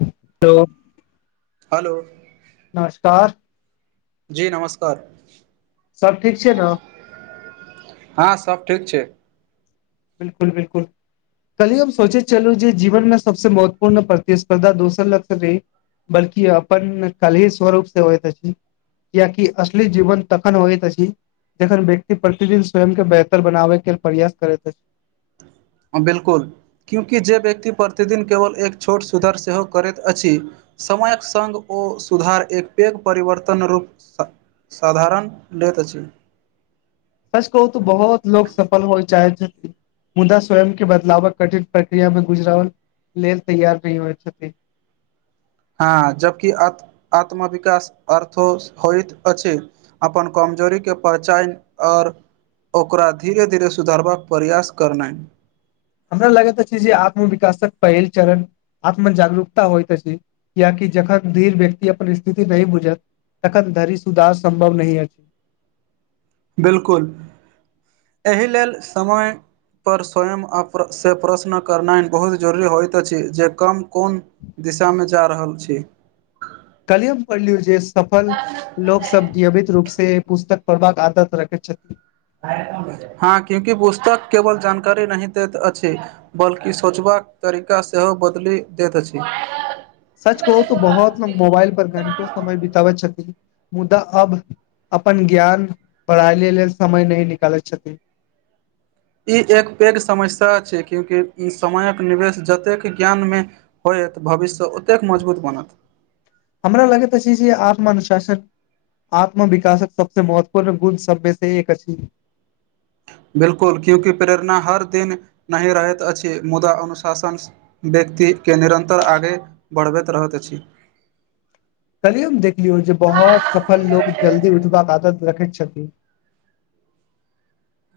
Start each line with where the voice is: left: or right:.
left: Hello
right: hello
left: नमस्कार
right: जी नमस्कार
left: सब ठीक छै ने
right: हँ सब ठीक छै
left: बिलकुल बिलकुल कल्ही हम सोचे चलू जे जीवन मे सबसँ महत्वपूर्ण प्रतिस्पर्धा दोसर [unintelligible] बल्कि अपन कलही स्वरूप से होइत अछि कियकी असली जीवन तखन होइत अछि जखन व्यक्ति प्रतिदिन स्वयं के बेहतर बनाबे के प्रयास करैत अछि
right: हं बिलकुल क्योंकि जे व्यक्ति प्रतिदिन केवल एक छोट सुधार सेहो करैत अछि समयक संग ओ सुधार एक पेघ परिवर्तन रूप साधारण लेैत अछि
left: सच कहू तऽ बहुत लोग सफल होइ चाहे छै मुदा स्वयं के बदलावक कठिन प्रक्रिया मे गुजरावल लेल तैयार नहि होइत छथिन
right: हां जबकि आत आत्मविकास अर्थो होइत अछि अपन कमजोरीके परचान आर ओकरा धीरे धीरे सुधारबाक प्रयास करनानि
left: हमरा लगैत अछि जे आत्मविकासक पहिल चरण आत्म जागरूकता होइतइत अछि कियाकि जखन धीर व्यक्ति अपन इस्थिति नै बुझत तखन धरि सुधार सम्भव नहि अछि
right: बिल्कुल एहि लेल समय पर स्वयं अ से प्रश्न करनाइ बहुत जरुरी होइत अछि जे कम कोन दिशामे जा रहल छी
left: कलियुग पढ़लियौ जे सफल लोक सब अबित रूप से पुस्तक पढ़बाक आदत रखैत छथिन
right: हँ क्यूं कि पुस्तक केवल जानकारी नहि दैत अछि बल्कि सोचबाक तरीका सेहो बदलि दैत अछि
left: सच कहो तो बहुत मोबाइल पर घंटो समय बिताबैत छथि मुद्दा अब अपन ज्ञान पढ़ाये लेल समय नै निकालै छथि
right: ई एक पैघ समस्या छै क्योकि समयक निवेश जतेक ज्ञानमे होइएत भविष्य ओतेक मजबूत बनत
left: हमरा लगैत अछि जे आत्मानुशासन आत्म विकासक सबसँ महत्वपूर्ण गुण सबमे से एक अछि
right: बिल्कुल क्योकि प्रेरणा हर दिन नहि रहैत अछि मुदा अनुशासनस व्यक्ति के निरन्तर आगे बढ़बैत रहैत अछि
left: कलयुग देखलियौ जे बहुत सफल लोग जल्दी उठबाक आदत रखैत छथि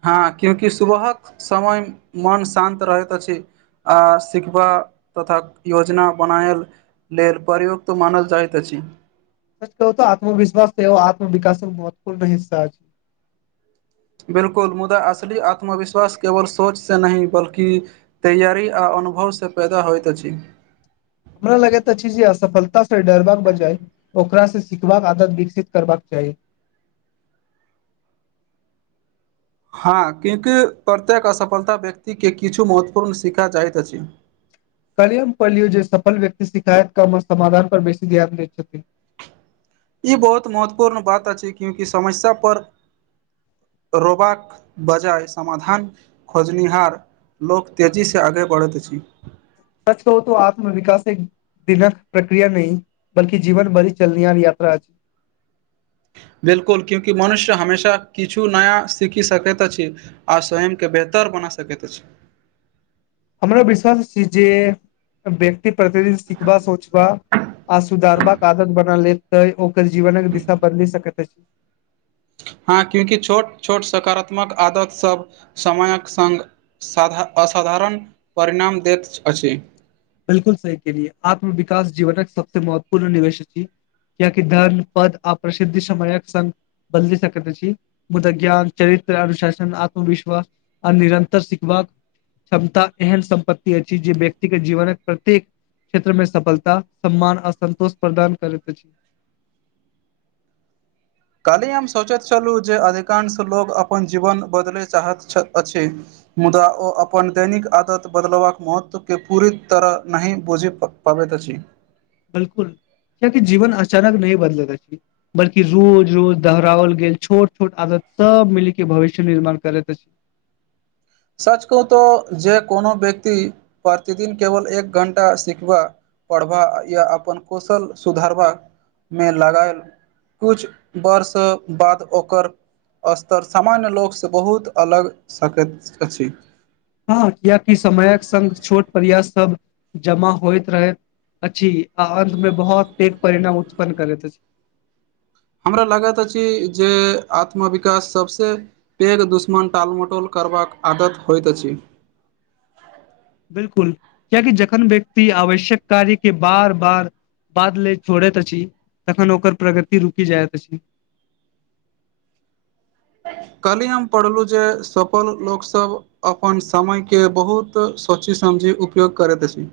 right: हँ क्योकि सुबहक समय मन शान्त रहैत अछि आ सिखबा तथा योजना बनायल लेल परयुक्त मानल जायत अछी
left: कऽ आत्मविश्वासस एओ आत्मविकास न महत्वपूर्ण हिस्सा अछ
right: बिल्कुल मुदा असल आत्मविश्वास केवल सोच से नहि बल्कि तैयारी आ अनुभवसँ पैदा होइत अछि
left: हमरा लगैत अछी जे असफलता से डरबाक बजए ओकरा से सिखबाक आदत विकसित करबाक चाही
right: हँ किक प्रत्येक असफलता व्यक्तिके किछु महत्वपूर्ण सीखा चाहैत अछि
left: कलियम पलियो जे सफल व्यक्ति शिकायत कम समाधान पर बेसी ध्यान दैत छथिन
right: ई बहुत महत्वपूर्ण बात अछि क्यूंकि समस्या पर रोबाक बजाय समाधान खोजनिहार लोक तेजीसँ आगे बढ़ैत अछि
left: सच कहो तो आत्म विकास एक दिनक प्रक्रिया नै बलकि जीवन भरि चलनी याल यात्रा अछि
right: बिल्कुल कियोकि मनुष्य हमेशा किछु नया सीखि सकैत अछि आ स्वयं के बेहतर बना सकैत अछि
left: हमरा विश्वास छै जे व्यक्ति प्रतिदिन सिखबा सोचबा आ सुधारबाक आदत बना लेत तऽ ओकर जीवनक दिशा बदलि सकैत अछि
right: हँ क्योकि छोट छोट सकारात्मक आदतसभ समयक संग साधा असाधारण परिणाम दैत अछि
left: बिल्कुल सही के लिए आत्मविकास जीवनक सबसँ महत्वपूर्ण निवेश छी याकि धर्न पद आ प्रसिद्धि समयक संघ बदलि सकैत छी मुद्दा ज्ञान चरित्र अनुशासन आत्मविश्वास आ निरन्तर सिखबाक क्षमता एहन सम्पत्ति अछि जे व्यक्ति के जीवनक प्रत्येक क्षेत्र मे सफलता सम्मान आ संन्तोष प्रदान करैत अछि
right: काल्हि हम सोचैत छलू जे अधिकांश लोग अपन जीवन बदलै चाहैत अछि मुदा ओ अपन दैनिक आदत बदलबाक महत्वकेँ पूरी तरह नहि बुझै पड़ पाबैत छी
left: बिल्कुल [inaudible] कियकि जीवन अचानक नहि बदल अछि बल्कि रोज रोज दोहराओल गेल छोट छोट आदत सब मिल के भविष्य निर्माण करैत अछि
right: सच कहू तो जे कोनो व्यक्ति प्रतिदिन केवल एक घंटा सिखबा पड़बा या अपन कौशल सुधारबामे लगायल कुछ वर्ष बाद ओकर स्तर सामान्य लोकसँ बहुत अलग सकैत अछि
left: हँ कियकि समयक संग छोट प्रयास सब जमा होइत रहै अछि आ अन्त में बहुत तेज परिणाम उत्पन्न करैत अछि
right: हमरा लागैत अछि जे आत्मविकास सभसँ पेघ दुश्मन टालमटोल करबाक आदत होइत अछि
left: बिल्कुल किया की जखन व्यक्ति आवश्यक कार्य केँ बार बार बाद ले छोड़ैत अछि तखन ओकर प्रगति रुकि जाइत अछि
right: कल्हि हम पढ़लहुँ जे सफल लोकसभ अपन समय केँ बहुत सोची समझी उपयोग करैत अछि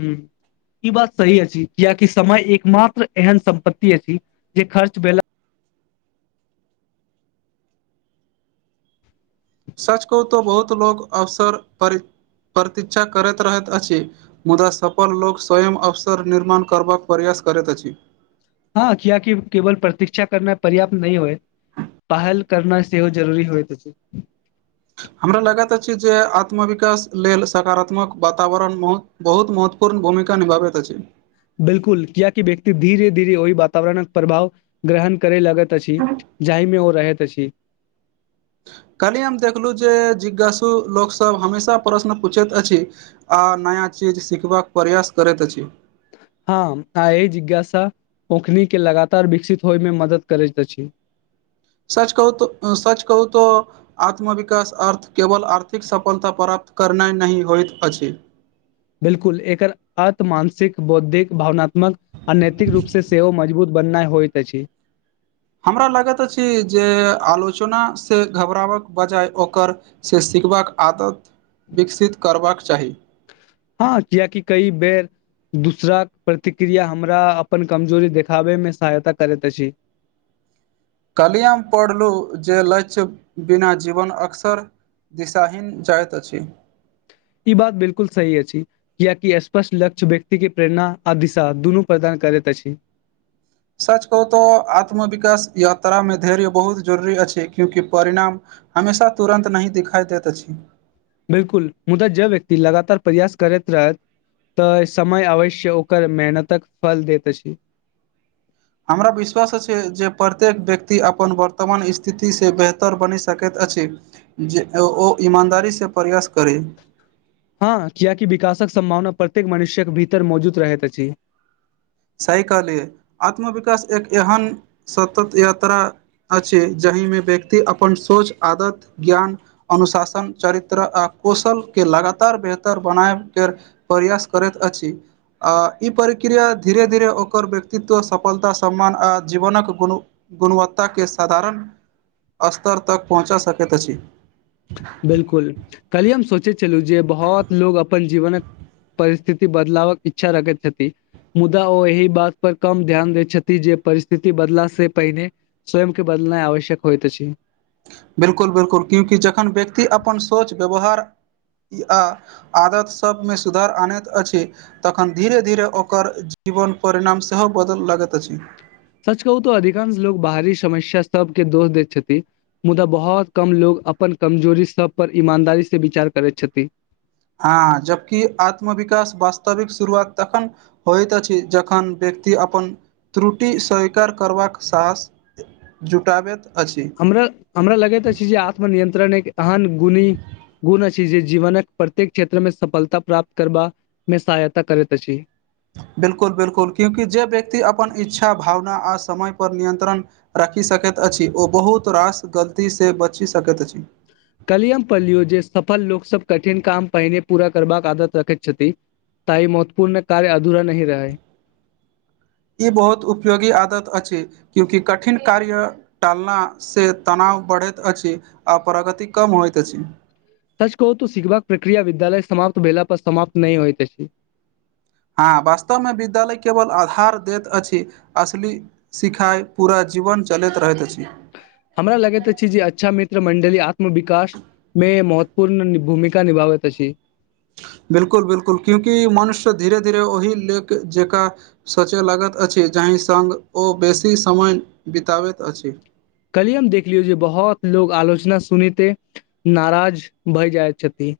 left: हूँ ई बात सही अछि कियाकि समय एक मात्र एहन सम्पत्ति अछि जे खर्च भेला
right: सच कह तो बहुत लोको अवसर पर प्रतीक्षा करैत रहैत अछि मुदा सफल लोग स्वयं अवसर निर्माण करबाक प्रयास करैत अछि
left: हँ किया की केवल प्रतीक्षा करना पर्याप्त नहि होए पहल करना सेहो जरूरी होइत अछि
right: हमरा लागैत अछि जे आत्मविकास लेल सकारात्मक वातावरण बहुत महत्वपूर्ण भूमिका निभाबित अछि
left: बिल्कुल कियाकि व्यक्ति धीरे धीरे ओहि वातावरणक प्रभाव ग्रहण करे लगत अछि जाहिमे ओ रहैत अछि
right: कल्हि हम देखलु जे जिज्ञासु लोकसभ हमेशा प्रश्न पूछैत अछि आ नया चीज सिखबाक प्रयास करैत अछि
left: हँ आ ए जिज्ञासा अखनी केँ लगातार विकसित होय मे मदद करैत अछि
right: सच कहू त सच कहू तो आत्मविकास अर्थ केवल आर्थिक सफलता प्राप्त करनाइ नहि होइत अछि
left: बिल्कुल एकर अर्त मानसिक बौद्धिक भावनात्मक आ नैतिक रूप से सेहो मजबूत बननै होइत अछि
right: हमरा लागैत अछि जे आलोचना से घबराबक बजाय ओकर से सिखबाक आदत [inaudible] विकसित करबाक चाही
left: हँ कियाकि कई बेर दूसर कऽ प्रतिक्रिया हमरा अपन कमजोरी देखाबैमे सहायता करैत अछि
right: कल्हि हम पढ़लु जे लक्ष्य बिना जीवन अक्सर दिशााहीन जाइत अछि।
left: इ बात बिल्कुल सही अछि। कियकि स्पष्ट लक्ष्य व्यक्ति के प्रेरणा आ दिशा दुनू प्रदान करैत अछि।
right: सच कहू तऽ आत्मविकास यात्रामे धैर्य बहुत जरुररी अछि क्योकि परिणाम हमेशा तुरन्त नहि दिखाइ दैत अछि।
left: बिल्कुल मुदा जे व्यक्ति लगातार प्रयास करैत रहैत तऽ समय अवश्य ओकर मेहनतक फल देत अछि।
right: हमरा विश्वास अछि जे प्रत्येक व्यक्ति अपन वर्तमान स्थिति से बेहतर बनि सकैत अछि। जे ओ ईमानदारीस प्रयास करी।
left: हँ कियाकि विकासक सम्भावना प्रत्येक मनुष्य्यक भीतर मौजूद रहैत अछि।
right: सही कहलिये आत्मविकास एक एहन सतत यात्रा अछि जहिमे व्यक्ति अपन सोच, आदत, ज्ञान अनुशासन, चरित्र आ कौशल के लगातार बेहतर बनाय के प्रयास करैत अछि आ ई प्रक्रिया धीरे धीरे ओकर व्यक्तित्व सफलता सम्मान आ जीवनक कोनो गुणवत्ताके साधारण स्तर तक पहुँचा सकैत अछि।
left: बिलकुल कल्ही हम सोचै छलू जे बहोत लोग अपन जीवनक परिस्थिति बदलावक इच्छा रखै छथी मुदा ओ एहि बात पर कम ध्यान दै छथि जे परिस्थिति बदला से पहिने स्वयंके बदलनाइ आवश्यक होइत अछि।
right: बिलकुल बिलकुल क्यूकि जखन व्यक्ति अपन सोच व्यवहार आ आदत सभमे सुधार आनैत अछि। तखन धीरे धीरे ओकर जीवन परिणाम सेहो बदल लगैत अछि।
left: सच कहू तऽ अधिकांश लोक बाहरी समस्या सबके दोष दैत छथि मुदा बहोत कम लोग अपन कमजोरी सब पर ईमानदारी से विचार करैत छथि।
right: आऽ जबकि आत्मविकास वास्तविक शुरुआत तखन होइत अछि जखन व्यक्ति अपन त्रुटि स्वीकार करबाक साहस जुटाबैत अछि।
left: हमरा हमरा लगैत अछि जे आत्मनियंत्रण एक एहन गुणी गुण अछि जे जीवनक प्रत्येक क्षेत्र मे सफलता प्राप्त करबा मे सहायता करैत अछि।
right: बिलकुल बिलकुल क्यूकि जे व्यक्ति अपन इच्छा, भावना आ समयपर नियन्त्रण राखि सकैत अछि ओ बहुत रास गलती से बचि सकैत अछि।
left: कल्ही यम पल्लियो जे सफल लोक सब कठिन काम पहिने पूरा करबाक आदत रखैत छथि। ताई महत्वपूर्ण कार्य अधूरा नहि रहै।
right: ई बहुत उपयोगी आदत अछि क्योंकि कठिन कार्य टालना से तनाव बढ़ैत अछि आ प्रगति कम होइत अछि।
left: सच कहू तू सीखबाक प्रक्रिया विद्यालय समाप्त भेला पर समाप्त नहि होइत अछि।
right: हँ वास्तवमे विद्यालय केवल आधार देत अछि असली सिखाइ पूरा जीवन चलैत रहैत अछि।
left: हमरा लगैत अछि जे अच्छा मित्र मंडली आत्मविकास मे महत्वपूर्ण भूमिका निभावत अछि।
right: बिलकुल बिलकुल क्यूंकि मनुष्य धीरे धीरे ओहि लेक जेका सोचय लागत अछि जाहि सङ्ग ओ बेसी समय बिताबैत अछि।
left: कल्हीये हम देखलियो जे बहुत लोग आलोचना सुनते नाराज भय जाय छथि।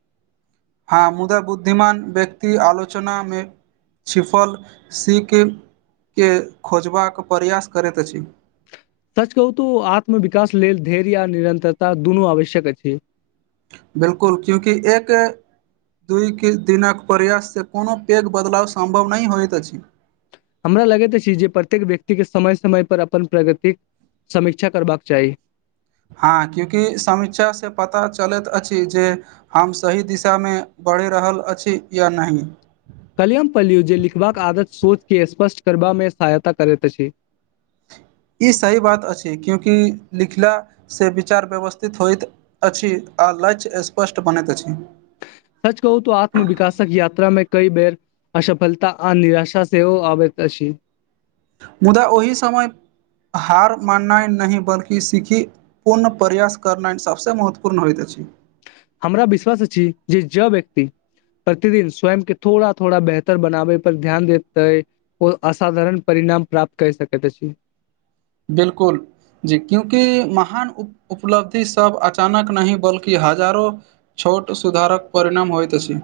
right: हां मुदा बुद्धिमान व्यक्ति आलोचना मे छिफल सी के के खोजबाक प्रयास करैत अछि।
left: सच कहू तो आत्म विकास लेल धैर्य आ निरंतरता दुनू आवश्यक अछि।
right: बिल्कूल क्युकि एक दुइ के दिनक प्रयास से कोनो पैघ बदलाव सम्भव नहि होइत अछि।
left: हमरा लगैत अछि जे प्रत्येक व्यक्तिके समय समय पर अपन प्रगतिक समीक्षा करबाक चाही।
right: हँ क्यूंकि समीक्षा से पता चलैत अछि जे हम सही दिशामे बढ़े रहल अछि या नहि?
left: कलियम पल्लू जे लिखबाक आदत सोचके स्पष्ट करबामे सहायता करैत अछि।
right: ई सही बात अछि क्योकि लिखला से विचार व्यवस्थित होइत अछि आ लक्ष्य स्पष्ट बनैत अछि।
left: सच कहू तऽ आत्मविकासक यात्रा में कई बेर आसफलता आ निराशा सेहो आबैत अछि।
right: मुदा ओहि समय हार माननाइ नहि बल्कि सिकखीत पूर्ण प्रयास करनाइ सभसँ महत्वपूर्ण होइत अछि।
left: हमरा विश्वास अछि जे ज व्यक्ति प्रतिदिन स्वयंम के थोड़ा थोड़ा बेहतर बनाबे पर ध्यान दैतय ओ असाधारण परिणाम प्राप्त कर सक त अछि।
right: बिलकुल जी क्योकि महान उ उपलब्धि सब अचानक नहि बल्कि हजारो छोट सुधारक परिणाम होइत अछि।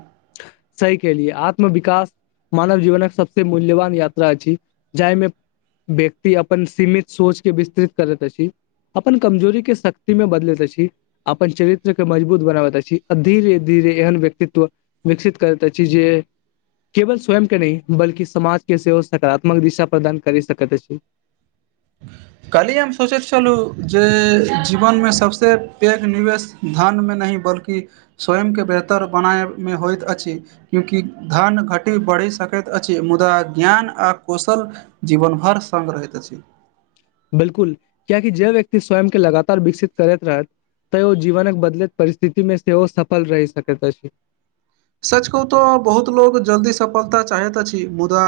left: सही के लिए आत्म विकास मानव जीवनक सबसे मूल्यवान यात्रा अछि जाइमे व्यक्ति अपन सीमीत सोच के विस्तृित करैती अछि अपन कमजोरी के शक्ति मे बदलैत अछि। अपन चरित्र के मजबूत बनाबत द छी धीरे धीरे एहन व्यक्तित्व विकसित कत्त अ छी जे केवल स्वयंम के नहि बल्कि समाज के सेहो सकारात्मक दिशा प्रदान करि सकैत अछि।
right: कली हम सोचैत छलहुँ जे जीवनमे सबसे पैघ निवेश धनमे नहि बल्कि स्वयंके बेहतर बनाबयमे होइत अछि। क्योकि धन घटी बढ़ि सकैत अछि मुदा ज्ञान आ कुशल जीवन भर सगं रहैत अछि।
left: बिलकुल क्येकि जे व्यक्ति स्वयं के लगातार विकसित करैत रहैत। तऽ ओ जीवनक बदलैत परिस्थिति मे सेहो सफल रहि सकेत अछि।
right: सच कहू तऽ बहुत लोग जल्दी सफलता चाहैत अछि मुदा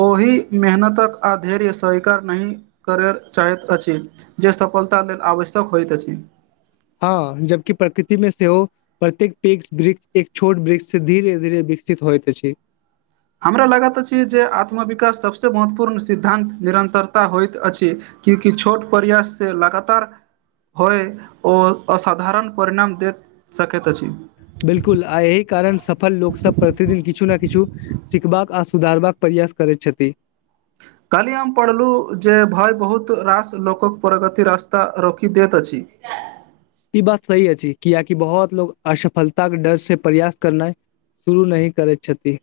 right: ओहि मेहनतक आधैर स्वीकार नहि करय चाहैत अछि। जे सफलता लेल आवश्यक होइत अछि।
left: हँ जबकि प्रकृति मे सेहो प्रत्येक पेग वृक्ष एक छोट वृक्ष से धीेरे धीरे विकसित होइत अछि।
right: हमरा लागैत अछि जे आत्मविकास सभसे महत्वपूर्ण सिद्धान्त निरन्तरता होइत अछि। कि कि छोट प्रयास से लगातार होइ ओ असाधारण परिणाम देत सकैत अछि।
left: बिलकुल आ एहि कारण सफल लोक सब प्रतिदिन किछु ना किछु सिखबाक आ सुधारबाक प्रयास करैत छथि।
right: काली हम पढ़लु जे भय बहुत रास लोकक प्रगति रास्ता रोखी दैत अछि। [inaudible]
left: ई बात सही अछि कियेकि बहुत लोग असफलता के डर से प्रयास करनैय शुरू नहि करैत छथि।